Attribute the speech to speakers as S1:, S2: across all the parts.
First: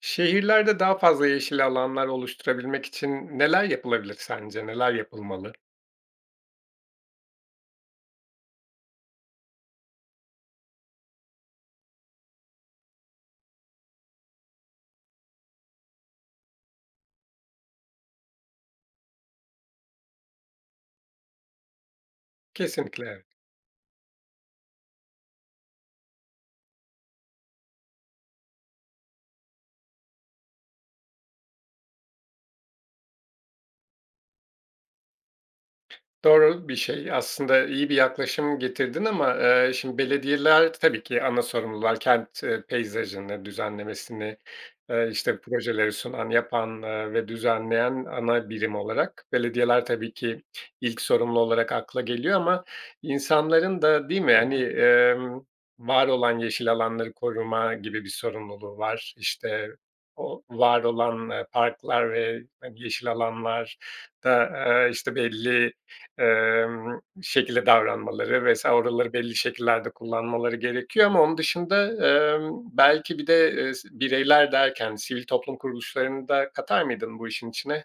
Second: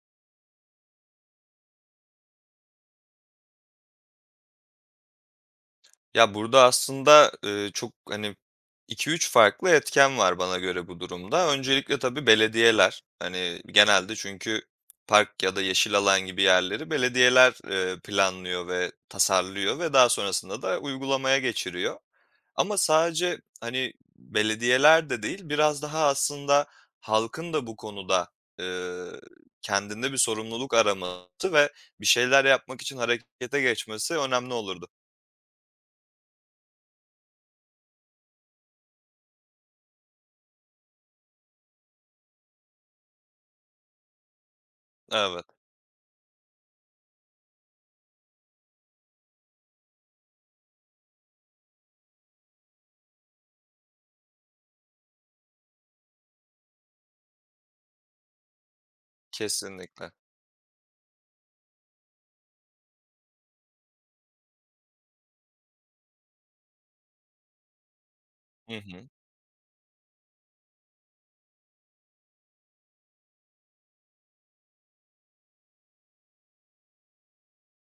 S1: Şehirlerde daha fazla yeşil alanlar oluşturabilmek için neler yapılabilir sence? Neler yapılmalı?
S2: Ya, burada aslında, çok, hani, iki üç farklı etken var bana göre bu durumda. Öncelikle tabii belediyeler. Hani, genelde çünkü park ya da yeşil alan gibi yerleri belediyeler, planlıyor ve tasarlıyor ve daha sonrasında da uygulamaya geçiriyor. Ama
S1: Kesinlikle. Evet.
S2: sadece, hani, belediyeler de değil, biraz daha aslında halkın da bu konuda, eee, kendinde bir sorumluluk araması ve bir şeyler yapmak için harekete geçmesi önemli olurdu.
S1: Doğru bir şey. Aslında iyi bir yaklaşım getirdin ama, şimdi belediyeler tabii ki ana sorumlular. Kent, peyzajını, düzenlemesini, işte,
S2: Evet.
S1: projeleri sunan, yapan, ve düzenleyen ana birim olarak belediyeler tabii ki ilk sorumlu olarak akla geliyor ama insanların da değil mi, hani, var olan yeşil alanları koruma gibi bir sorumluluğu var. İşte,
S2: Kesinlikle.
S1: o var olan, parklar ve, hani, yeşil alanlar da, işte, belli şekilde davranmaları
S2: Hı
S1: vs.
S2: hı.
S1: oraları belli şekillerde kullanmaları gerekiyor ama onun dışında, belki bir de, bireyler derken sivil toplum kuruluşlarını da katar mıydın bu işin içine?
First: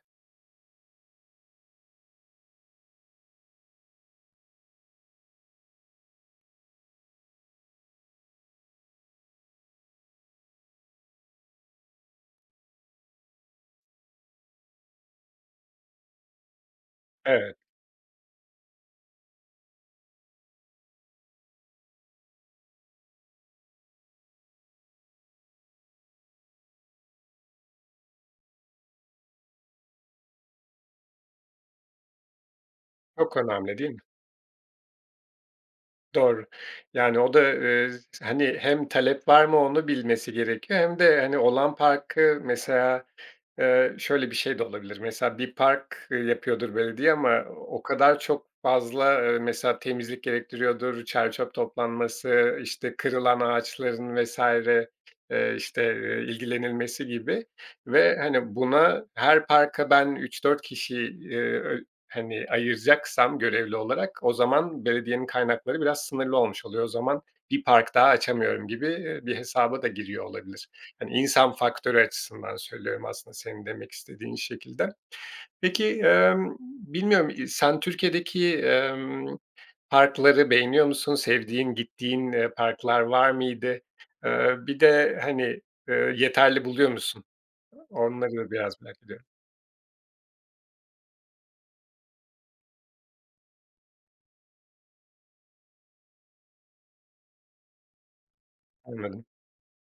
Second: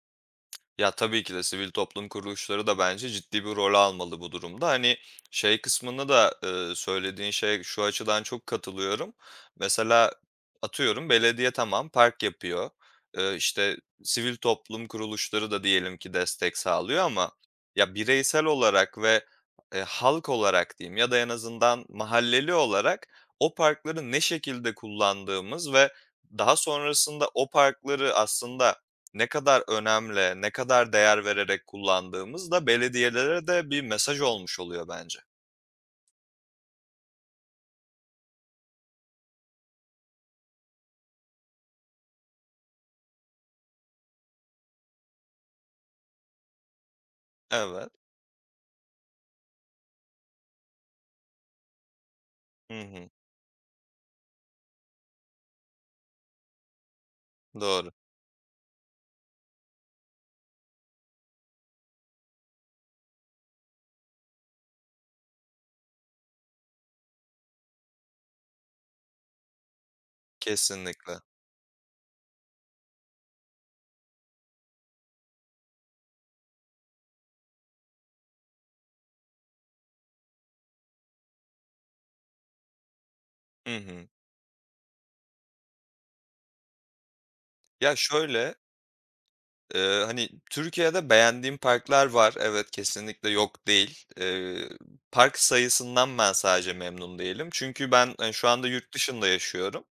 S2: Ya, tabii ki de sivil toplum kuruluşları da bence ciddi bir rol almalı bu durumda. Hani, şey kısmını da, söylediğin şey şu açıdan çok katılıyorum. Mesela atıyorum belediye tamam park yapıyor. İşte, sivil toplum kuruluşları da diyelim ki destek sağlıyor ama
S1: Evet,
S2: ya, bireysel olarak ve, halk olarak diyeyim ya da en azından mahalleli olarak o parkları ne şekilde kullandığımız ve daha sonrasında o parkları aslında ne kadar önemli, ne kadar değer vererek kullandığımız da
S1: çok
S2: belediyelere de
S1: önemli
S2: bir
S1: değil mi?
S2: mesaj olmuş oluyor bence.
S1: Doğru. Yani o da, hani, hem talep var mı onu bilmesi gerekiyor hem de, hani, olan parkı mesela. Şöyle bir şey de olabilir. Mesela bir park, yapıyordur belediye ama o
S2: Evet.
S1: kadar çok fazla, mesela temizlik gerektiriyordur, çer çöp toplanması,
S2: Hı
S1: işte,
S2: hı.
S1: kırılan ağaçların vesaire işte, ilgilenilmesi gibi
S2: Doğru.
S1: ve, hani, buna her parka ben üç dört kişi, ö hani, ayıracaksam görevli olarak o zaman belediyenin kaynakları biraz sınırlı olmuş oluyor. O zaman bir park daha açamıyorum gibi, bir hesaba da giriyor olabilir. Hani,
S2: Kesinlikle.
S1: insan faktörü açısından söylüyorum aslında senin demek istediğin şekilde. Peki, bilmiyorum, sen Türkiye'deki, parkları beğeniyor musun? Sevdiğin, gittiğin, parklar var
S2: Hı
S1: mıydı?
S2: hı.
S1: Bir de, hani, yeterli buluyor musun?
S2: Ya
S1: Onları da
S2: şöyle.
S1: biraz merak ediyorum.
S2: Hani, Türkiye'de beğendiğim parklar var. Evet, kesinlikle yok değil. Park sayısından ben sadece memnun değilim. Çünkü ben, hani, şu anda yurt
S1: Anladım.
S2: dışında yaşıyorum.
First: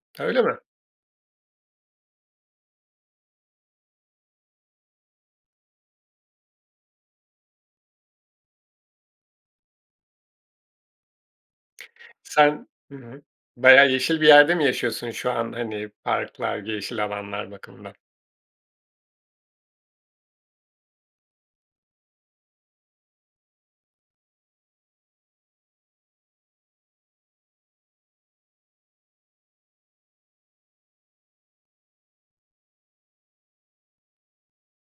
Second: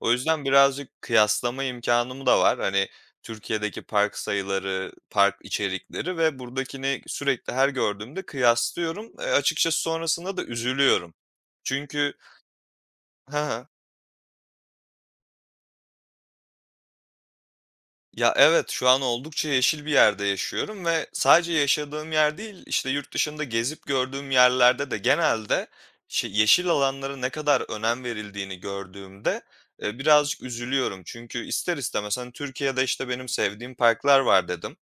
S2: O
S1: Ha, öyle
S2: yüzden
S1: mi?
S2: birazcık kıyaslama imkanım da var. Hani, Türkiye'deki park sayıları, park içerikleri ve buradakini sürekli her gördüğümde kıyaslıyorum. Açıkçası sonrasında da üzülüyorum. Çünkü
S1: Hı hı. Bayağı yeşil bir yerde mi yaşıyorsun şu an, hani, parklar, yeşil alanlar bakımından?
S2: ya, evet, şu an oldukça yeşil bir yerde yaşıyorum ve sadece yaşadığım yer değil, işte, yurt dışında gezip gördüğüm yerlerde de genelde yeşil alanlara ne kadar önem verildiğini gördüğümde, birazcık üzülüyorum. Çünkü ister istemez, hani, Türkiye'de, işte, benim sevdiğim parklar var dedim.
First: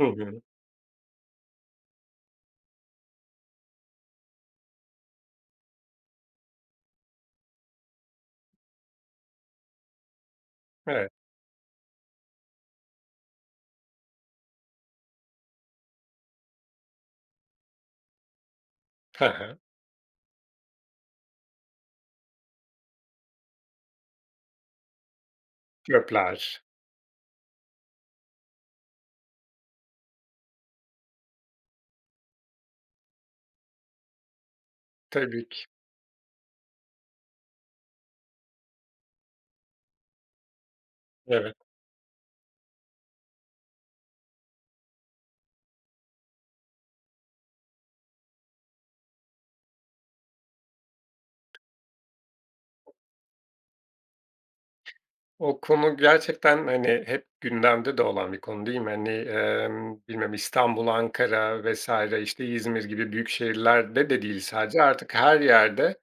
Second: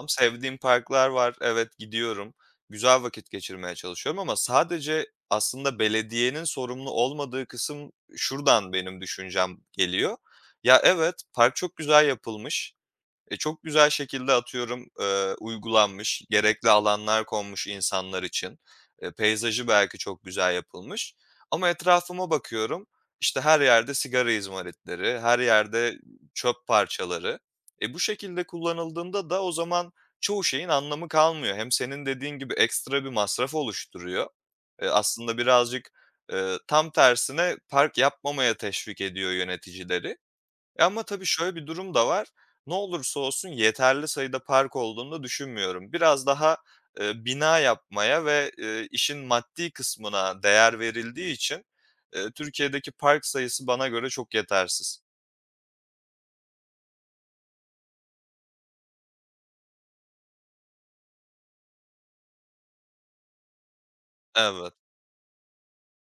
S1: Hı hı.
S2: sevdiğim parklar var, evet, gidiyorum, güzel vakit geçirmeye çalışıyorum ama sadece aslında belediyenin sorumlu olmadığı kısım şuradan benim düşüncem geliyor. Ya,
S1: Evet.
S2: evet, park çok güzel yapılmış. E, çok güzel şekilde atıyorum, uygulanmış, gerekli alanlar konmuş insanlar için.
S1: Hı hı.
S2: Peyzajı belki çok güzel yapılmış ama etrafıma bakıyorum, işte, her yerde sigara izmaritleri, her yerde çöp
S1: Gökler.
S2: parçaları. E, bu şekilde kullanıldığında da o zaman çoğu şeyin anlamı kalmıyor. Hem senin dediğin gibi ekstra bir masraf oluşturuyor. Aslında
S1: Tabii ki.
S2: birazcık, tam tersine park yapmamaya teşvik ediyor yöneticileri. E, ama tabii
S1: Evet.
S2: şöyle bir durum da var. Ne olursa olsun yeterli sayıda park olduğunu düşünmüyorum. Biraz daha, bina yapmaya ve, işin maddi kısmına değer verildiği için, Türkiye'deki park sayısı bana göre çok yetersiz.
S1: O konu gerçekten, hani, hep gündemde de olan bir konu değil mi? Hani, bilmiyorum İstanbul, Ankara vesaire, işte İzmir gibi büyük şehirlerde de değil
S2: Evet,
S1: sadece artık her yerde,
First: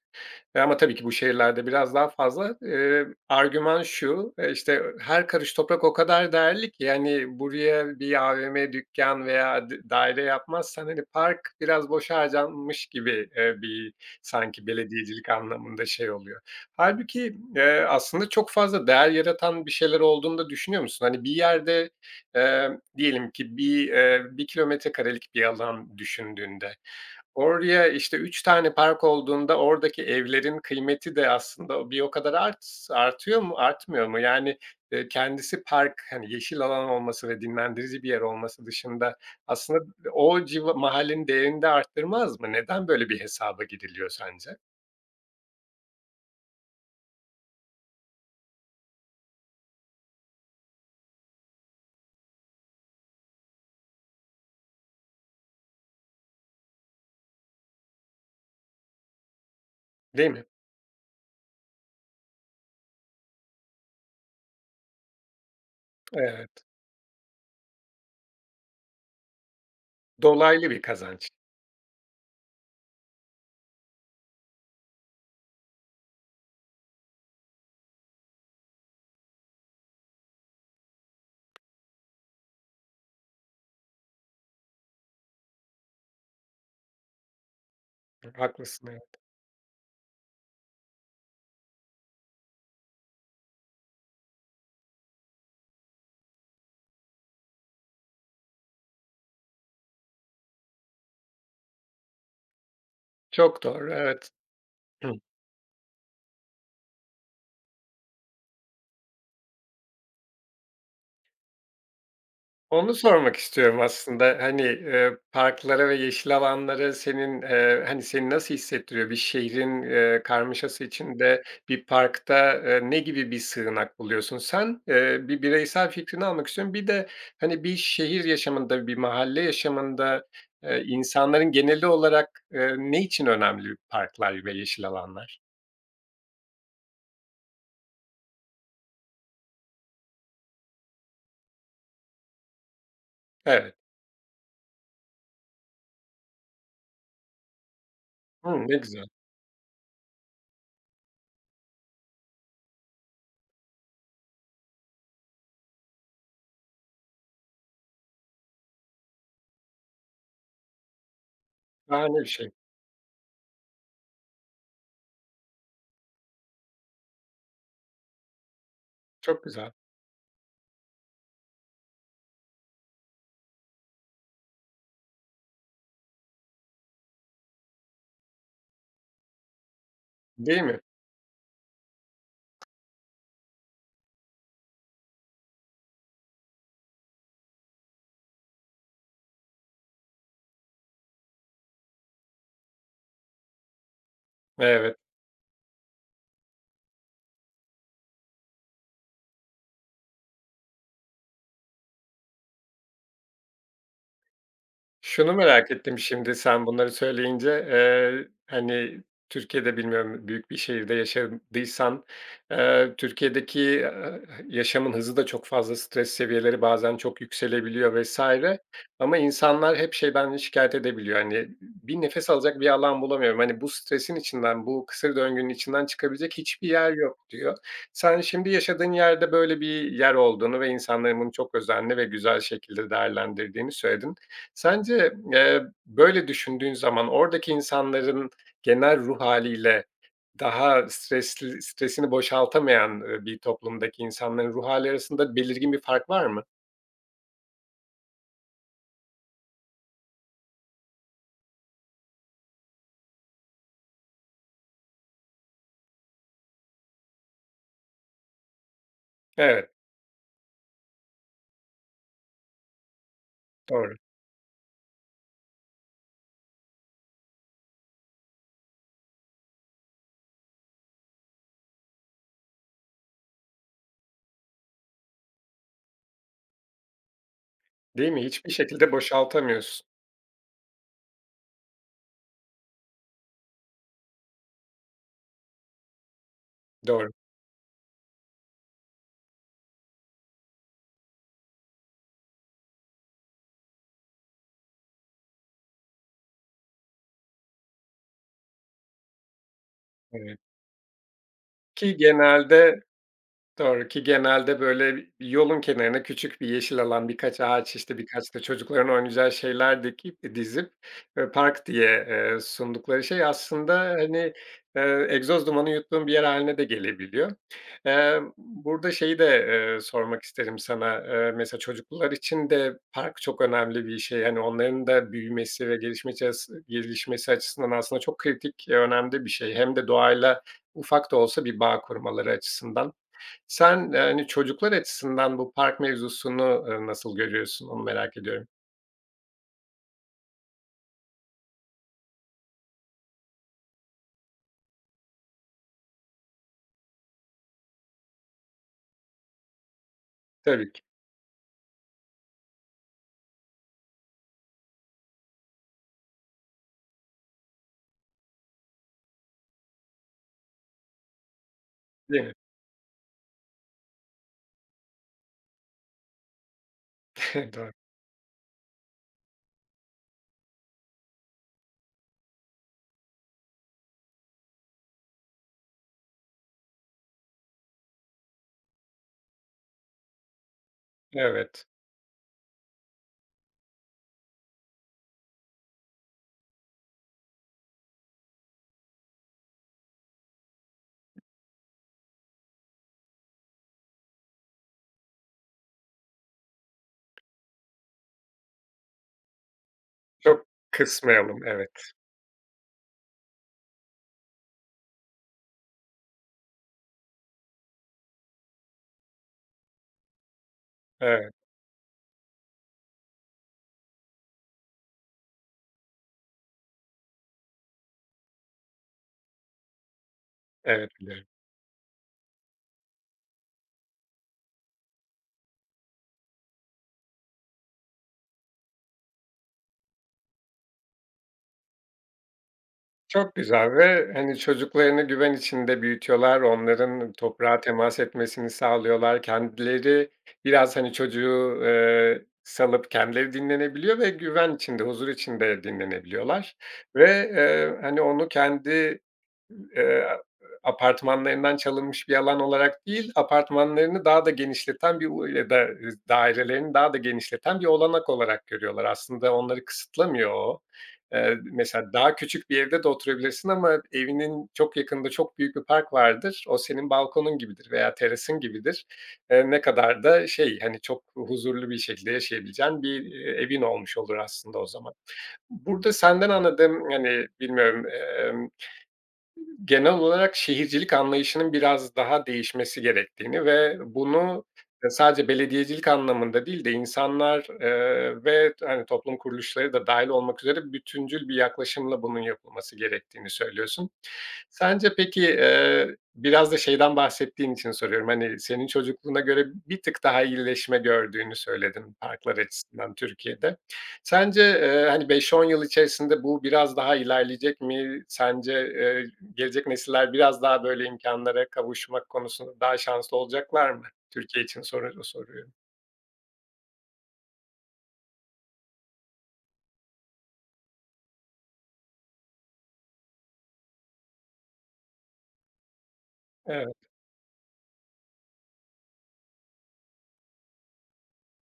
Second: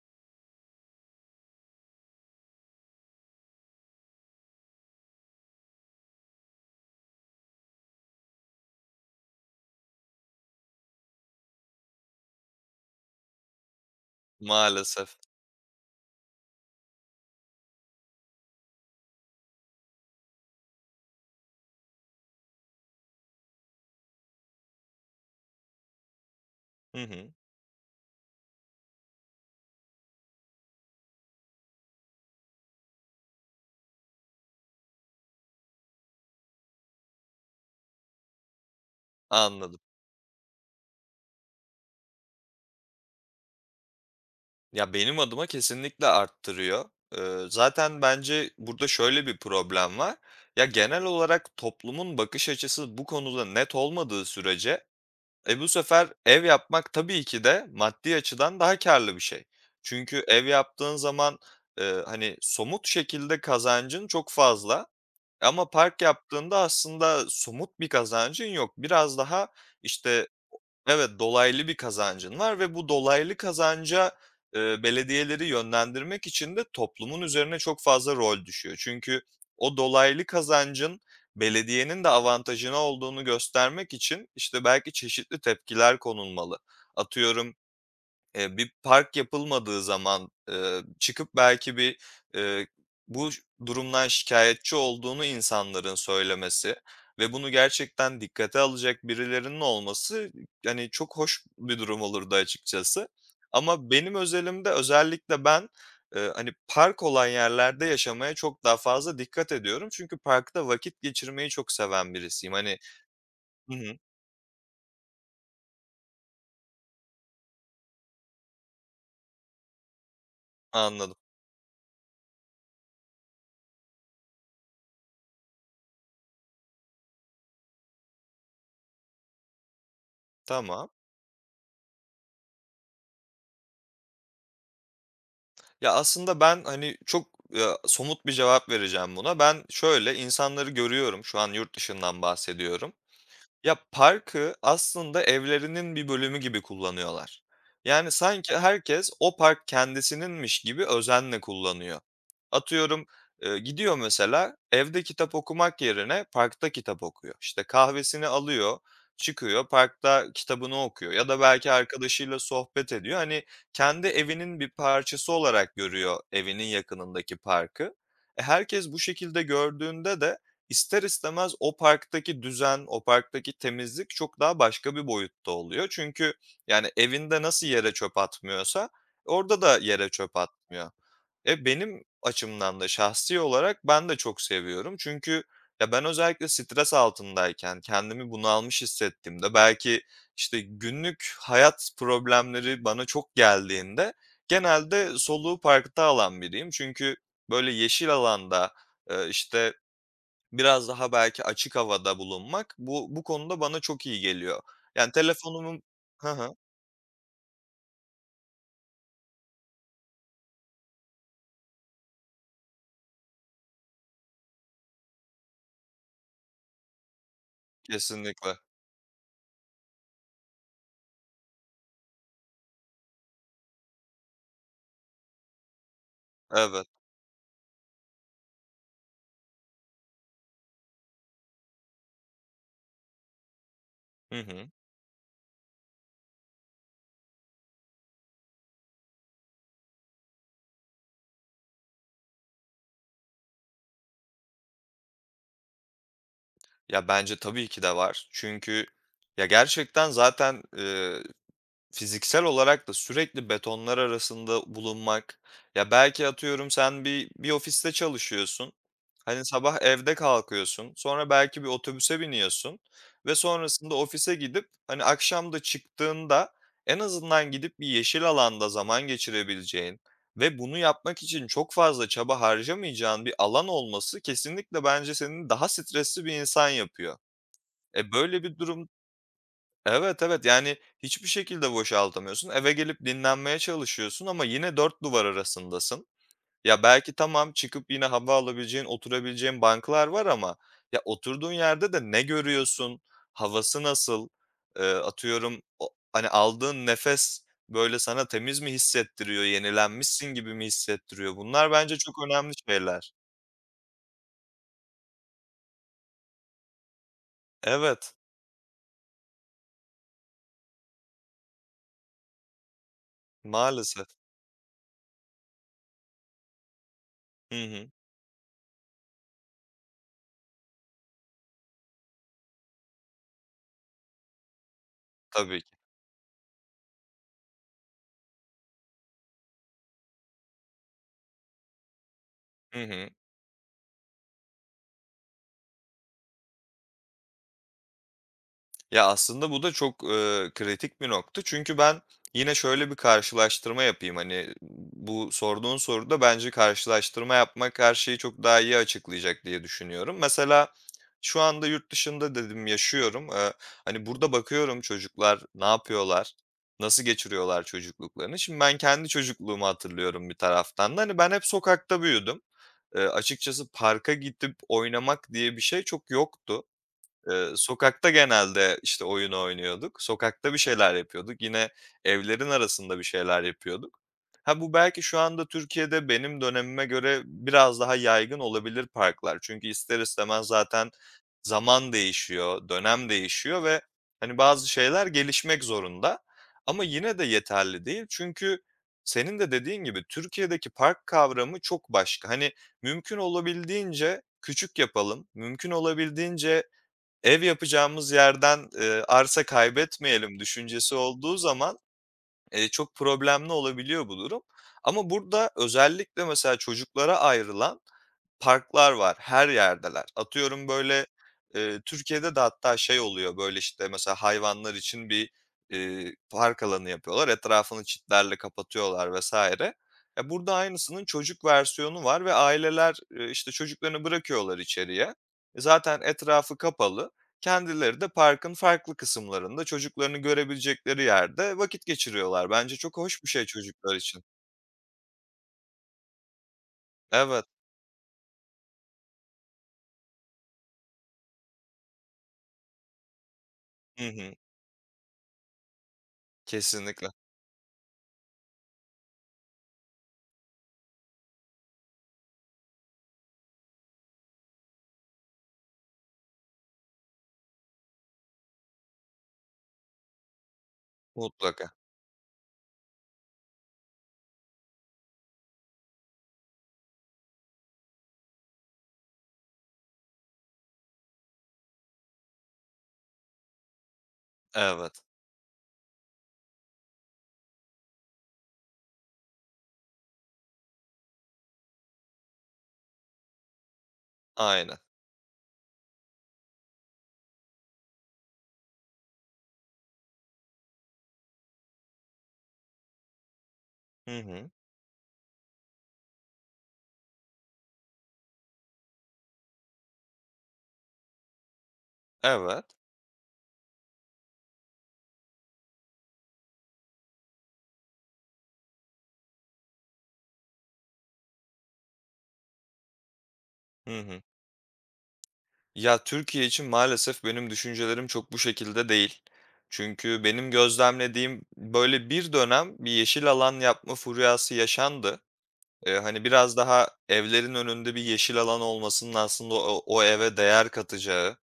S1: ama tabii ki bu şehirlerde biraz daha fazla. Argüman şu, işte, her karış toprak o kadar değerli ki, yani, buraya bir AVM, dükkan veya daire yapmazsan, hani, park biraz boşa harcanmış gibi, bir sanki
S2: maalesef.
S1: belediyecilik anlamında şey oluyor. Halbuki aslında çok fazla değer yaratan bir şeyler olduğunu da düşünüyor musun? Hani, bir yerde, eee, diyelim ki bir kilometre karelik bir alan düşündüğünde,
S2: Hı hı,
S1: oraya, işte, 3 tane park olduğunda oradaki evlerin kıymeti de aslında bir o kadar artıyor mu, artmıyor mu? Yani, kendisi park, hani, yeşil alan olması ve dinlendirici bir yer olması dışında
S2: anladım.
S1: aslında o civa mahallenin değerini de arttırmaz mı? Neden böyle bir hesaba giriliyor sence?
S2: Ya, benim adıma kesinlikle arttırıyor. Zaten bence burada şöyle bir problem var. Ya, genel olarak toplumun bakış açısı bu konuda net olmadığı sürece e, bu sefer ev yapmak tabii ki de maddi açıdan daha karlı bir şey. Çünkü
S1: Değil
S2: ev
S1: mi?
S2: yaptığın zaman, hani, somut şekilde kazancın çok fazla ama park yaptığında
S1: Evet,
S2: aslında somut bir kazancın yok. Biraz daha, işte,
S1: dolaylı bir
S2: evet,
S1: kazanç.
S2: dolaylı bir kazancın var ve bu dolaylı kazanca, belediyeleri yönlendirmek için de toplumun üzerine çok fazla rol düşüyor. Çünkü o dolaylı kazancın belediyenin de avantajına olduğunu göstermek için, işte, belki çeşitli tepkiler konulmalı. Atıyorum, bir
S1: Haklısın, evet.
S2: park yapılmadığı zaman, çıkıp belki bir, eee, bu ş durumdan şikâyetçi olduğunu insanların söylemesi ve bunu gerçekten dikkate alacak birilerinin olması, yani çok hoş bir durum olurdu açıkçası.
S1: Çok
S2: Ama
S1: doğru,
S2: benim
S1: evet.
S2: özelimde özellikle ben, hani, park olan yerlerde yaşamaya çok daha fazla dikkat ediyorum. Çünkü parkta vakit geçirmeyi çok seven birisiyim. Hani.
S1: Onu sormak
S2: Hı
S1: istiyorum
S2: hı.
S1: aslında. Hani, parklara ve yeşil alanlara senin, hani, seni nasıl hissettiriyor? Bir şehrin, karmaşası
S2: Anladım.
S1: içinde bir parkta, ne gibi bir sığınak buluyorsun sen? Bir bireysel fikrini almak istiyorum. Bir de, hani, bir şehir yaşamında, bir mahalle yaşamında,
S2: Tamam.
S1: insanların geneli olarak, ne için önemli parklar ve yeşil alanlar?
S2: Ya, aslında ben, hani, çok, somut bir cevap vereceğim buna. Ben şöyle, insanları görüyorum, şu an yurt dışından bahsediyorum. Ya,
S1: Evet.
S2: parkı aslında evlerinin bir bölümü gibi kullanıyorlar. Yani, sanki
S1: Hımm, ne güzel.
S2: herkes o park kendisininmiş gibi özenle kullanıyor. Atıyorum, gidiyor mesela, evde kitap okumak yerine parkta kitap okuyor. İşte, kahvesini alıyor, çıkıyor, parkta kitabını okuyor ya da belki
S1: Şahane bir
S2: arkadaşıyla
S1: şey.
S2: sohbet ediyor. Hani, kendi evinin bir parçası olarak görüyor evinin yakınındaki parkı. E, herkes bu şekilde
S1: Çok güzel.
S2: gördüğünde de İster istemez o parktaki düzen, o parktaki temizlik çok daha başka bir boyutta oluyor. Çünkü yani evinde nasıl yere çöp atmıyorsa orada da yere çöp
S1: Değil mi?
S2: atmıyor. E benim açımdan da şahsi olarak ben de çok seviyorum. Çünkü ya ben özellikle stres altındayken kendimi bunalmış hissettiğimde belki işte günlük hayat problemleri bana çok geldiğinde
S1: Evet.
S2: genelde soluğu parkta alan biriyim. Çünkü böyle yeşil alanda e, işte biraz daha belki açık havada bulunmak bu konuda bana çok iyi geliyor. Yani
S1: Şunu merak
S2: telefonumun.
S1: ettim
S2: Hı
S1: şimdi
S2: hı,
S1: sen bunları söyleyince, hani, Türkiye'de bilmiyorum büyük bir şehirde yaşadıysan, Türkiye'deki, yaşamın hızı da çok fazla, stres seviyeleri bazen çok yükselebiliyor
S2: kesinlikle.
S1: vesaire ama insanlar hep şeyden şikayet edebiliyor, hani, bir nefes alacak bir alan bulamıyorum, hani, bu stresin içinden, bu kısır döngünün içinden çıkabilecek hiçbir
S2: Evet.
S1: yer yok diyor. Sen şimdi yaşadığın yerde böyle bir yer olduğunu ve insanların bunu çok özenli ve güzel şekilde değerlendirdiğini söyledin.
S2: Hı hı.
S1: Sence, böyle düşündüğün zaman oradaki insanların genel ruh haliyle daha stresli stresini boşaltamayan, bir toplumdaki insanların ruh hâli arasında belirgin bir fark var mı?
S2: Ya, bence tabii ki de var. Çünkü ya, gerçekten zaten, fiziksel olarak da sürekli betonlar arasında bulunmak, ya, belki atıyorum sen bir ofiste çalışıyorsun, hani,
S1: Evet,
S2: sabah evde kalkıyorsun, sonra belki bir otobüse biniyorsun ve sonrasında
S1: doğru.
S2: ofise gidip, hani, akşam da çıktığında en azından gidip bir yeşil alanda zaman geçirebileceğin ve bunu yapmak için çok fazla çaba harcamayacağın bir alan olması kesinlikle bence seni daha stresli bir insan yapıyor. E,
S1: Değil mi?
S2: böyle
S1: Hiçbir
S2: bir durum.
S1: şekilde boşaltamıyorsun.
S2: Evet, evet, yani hiçbir şekilde boşaltamıyorsun. Eve gelip dinlenmeye çalışıyorsun ama yine dört duvar arasındasın. Ya,
S1: Doğru.
S2: belki tamam, çıkıp yine hava alabileceğin, oturabileceğin banklar var ama ya, oturduğun yerde de ne görüyorsun, havası nasıl, atıyorum, o hani, aldığın nefes, böyle, sana temiz mi hissettiriyor, yenilenmişsin
S1: Evet.
S2: gibi mi hissettiriyor? Bunlar
S1: Ki
S2: bence çok önemli
S1: genelde
S2: şeyler.
S1: Doğru ki genelde böyle bir yolun kenarına küçük bir yeşil alan, birkaç ağaç, işte,
S2: Evet,
S1: birkaç da çocukların oynayacağı şeyler dikip dizip, park diye, sundukları şey aslında,
S2: maalesef.
S1: hani, egzoz dumanı yuttuğun bir yer haline de gelebiliyor.
S2: Hı hı.
S1: Burada şeyi de, sormak isterim sana. Mesela çocuklar için de park çok önemli bir şey. Hani, onların da
S2: Tabii
S1: büyümesi
S2: ki.
S1: ve gelişmesi açısından aslında çok kritik, önemli bir şey. Hem de doğayla ufak da olsa bir bağ kurmaları
S2: Hı
S1: açısından.
S2: hı.
S1: Sen, yani, çocuklar açısından bu park mevzusunu, nasıl görüyorsun? Onu merak ediyorum.
S2: Ya, aslında bu da çok, kritik bir nokta. Çünkü ben yine şöyle bir karşılaştırma yapayım. Hani, bu sorduğun soruda bence karşılaştırma yapmak her şeyi çok daha iyi açıklayacak diye düşünüyorum.
S1: Tabii
S2: Mesela
S1: ki,
S2: şu anda yurt dışında dedim yaşıyorum. Hani, burada bakıyorum çocuklar ne yapıyorlar, nasıl geçiriyorlar çocukluklarını. Şimdi ben kendi çocukluğumu hatırlıyorum bir taraftan da. Hani, ben hep sokakta
S1: değil mi?
S2: büyüdüm. Açıkçası parka gidip oynamak diye bir şey çok yoktu.
S1: Doğru.
S2: Sokakta genelde, işte, oyun oynuyorduk. Sokakta bir şeyler yapıyorduk. Yine evlerin arasında bir şeyler yapıyorduk. Ha, bu belki şu anda Türkiye'de benim dönemime göre biraz daha yaygın olabilir parklar. Çünkü ister istemez zaten
S1: Evet.
S2: zaman değişiyor, dönem değişiyor ve, hani, bazı şeyler gelişmek zorunda ama yine de yeterli değil. Çünkü senin de dediğin gibi Türkiye'deki park kavramı çok başka. Hani, mümkün olabildiğince küçük yapalım, mümkün olabildiğince ev yapacağımız yerden, arsa kaybetmeyelim
S1: Çok
S2: düşüncesi olduğu
S1: kısmayalım.
S2: zaman,
S1: Evet.
S2: çok problemli olabiliyor bu durum. Ama burada özellikle mesela çocuklara ayrılan parklar var, her yerdeler. Atıyorum böyle,
S1: Evet,
S2: Türkiye'de de hatta şey oluyor, böyle, işte, mesela hayvanlar için bir, park alanı yapıyorlar, etrafını çitlerle kapatıyorlar vesaire. Ya, burada
S1: evet,
S2: aynısının
S1: biliyorum.
S2: çocuk versiyonu var ve aileler, işte, çocuklarını bırakıyorlar içeriye. E, zaten etrafı kapalı. Kendileri de parkın farklı kısımlarında çocuklarını görebilecekleri yerde vakit geçiriyorlar. Bence çok hoş bir
S1: Çok
S2: şey
S1: güzel
S2: çocuklar
S1: ve,
S2: için.
S1: hani, çocuklarını güven içinde büyütüyorlar. Onların
S2: Evet.
S1: toprağa temas etmesini sağlıyorlar. Kendileri biraz, hani, çocuğu, salıp kendileri dinlenebiliyor
S2: Hı
S1: ve
S2: hı.
S1: güven içinde, huzur içinde dinlenebiliyorlar ve,
S2: Kesinlikle.
S1: hani, onu kendi Eee, apartmanlarından çalınmış bir alan olarak değil, apartmanlarını daha da genişleten bir u ya da e, dairelerini daha da genişleten bir olanak olarak görüyorlar. Aslında onları kısıtlamıyor o.
S2: Mutlaka.
S1: Mesela daha küçük bir evde de oturabilirsin ama evinin çok yakında çok büyük bir park vardır. O senin balkonun gibidir veya terasın gibidir. Ne kadar da şey, hani, çok huzurlu bir şekilde yaşayabileceğin bir, evin olmuş olur aslında o zaman.
S2: Evet.
S1: Burada senden anladığım, hani, bilmiyorum, genel olarak şehircilik anlayışının biraz daha değişmesi gerektiğini ve bunu,
S2: Aynen.
S1: sadece belediyecilik anlamında değil de insanlar, ve, hani, toplum kuruluşları da dahil olmak üzere bütüncül bir yaklaşımla bunun yapılması gerektiğini söylüyorsun.
S2: Hı hı.
S1: Sence peki, biraz da şeyden bahsettiğin için soruyorum, hani, senin çocukluğuna göre bir tık daha iyileşme gördüğünü söyledin parklar
S2: Evet.
S1: açısından Türkiye'de. Sence, hani, beş-on yıl içerisinde bu biraz daha ilerleyecek mi? Sence, gelecek nesiller biraz daha böyle imkânlara kavuşmak konusunda daha şanslı olacaklar mı?
S2: Hı hı.
S1: Türkiye için soru soruyorum.
S2: Ya, Türkiye için maalesef benim düşüncelerim çok bu şekilde değil. Çünkü benim gözlemlediğim, böyle, bir dönem bir yeşil alan yapma furyası yaşandı. Hani, biraz
S1: Evet,
S2: daha evlerin önünde bir yeşil alan olmasının aslında o eve değer katacağı,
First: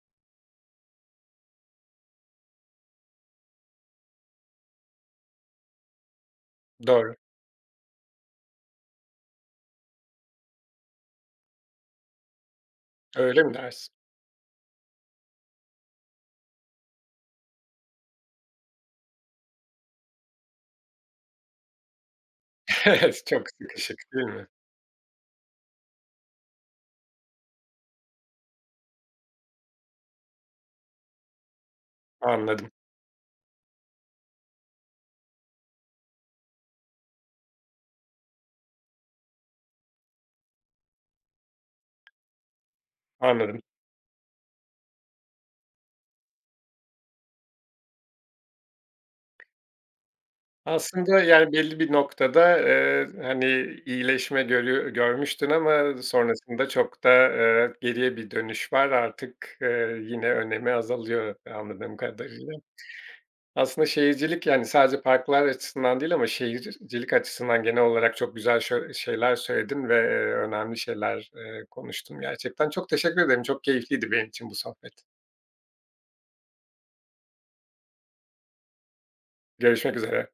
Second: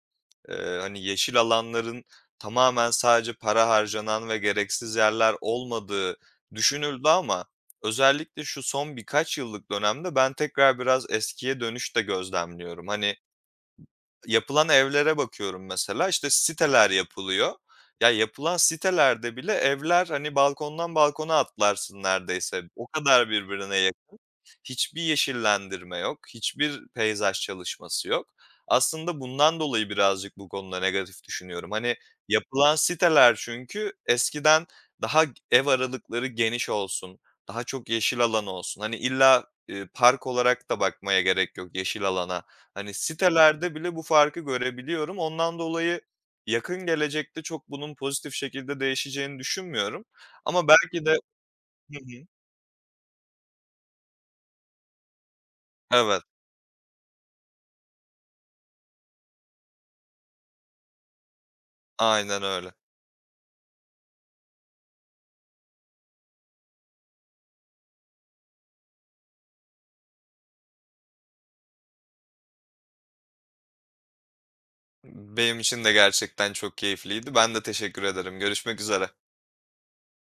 S2: Hani, yeşil alanların tamamen sadece para harcanan ve gereksiz yerler olmadığı düşünüldü
S1: doğru.
S2: ama özellikle şu son birkaç yıllık dönemde ben tekrar biraz eskiye dönüş de gözlemliyorum. Hani,
S1: Öyle mi dersin?
S2: yapılan evlere bakıyorum mesela, işte, siteler yapılıyor. Ya, yapılan sitelerde bile evler, hani, balkondan balkona atlarsın neredeyse. O kadar
S1: Çok
S2: birbirine.
S1: sıkışık değil mi?
S2: Hiçbir yeşillendirme yok, hiçbir peyzaj çalışması yok. Aslında bundan dolayı birazcık bu konuda negatif düşünüyorum. Hani,
S1: Anladım,
S2: yapılan siteler çünkü eskiden daha ev aralıkları geniş olsun, daha çok yeşil alan olsun, hani, illa, park olarak da bakmaya gerek yok yeşil alana. Hani,
S1: anladım.
S2: sitelerde bile bu farkı görebiliyorum. Ondan dolayı yakın gelecekte çok bunun pozitif şekilde değişeceğini düşünmüyorum ama belki de.
S1: Aslında, yani, belli bir
S2: Hı hı.
S1: noktada, hani, iyileşme görmüştün ama
S2: Evet,
S1: sonrasında çok da, geriye bir dönüş var. Artık, yine önemi azalıyor anladığım
S2: aynen
S1: kadarıyla.
S2: öyle.
S1: Aslında şehircilik, yani, sadece parklar açısından değil ama şehircilik açısından genel olarak çok güzel şeyler söyledin ve, önemli şeyler, konuştun gerçekten. Çok teşekkür ederim. Çok keyifliydi benim için bu sohbet.
S2: Benim için de gerçekten çok keyifliydi. Ben de teşekkür ederim. Görüşmek üzere.
S1: Görüşmek üzere.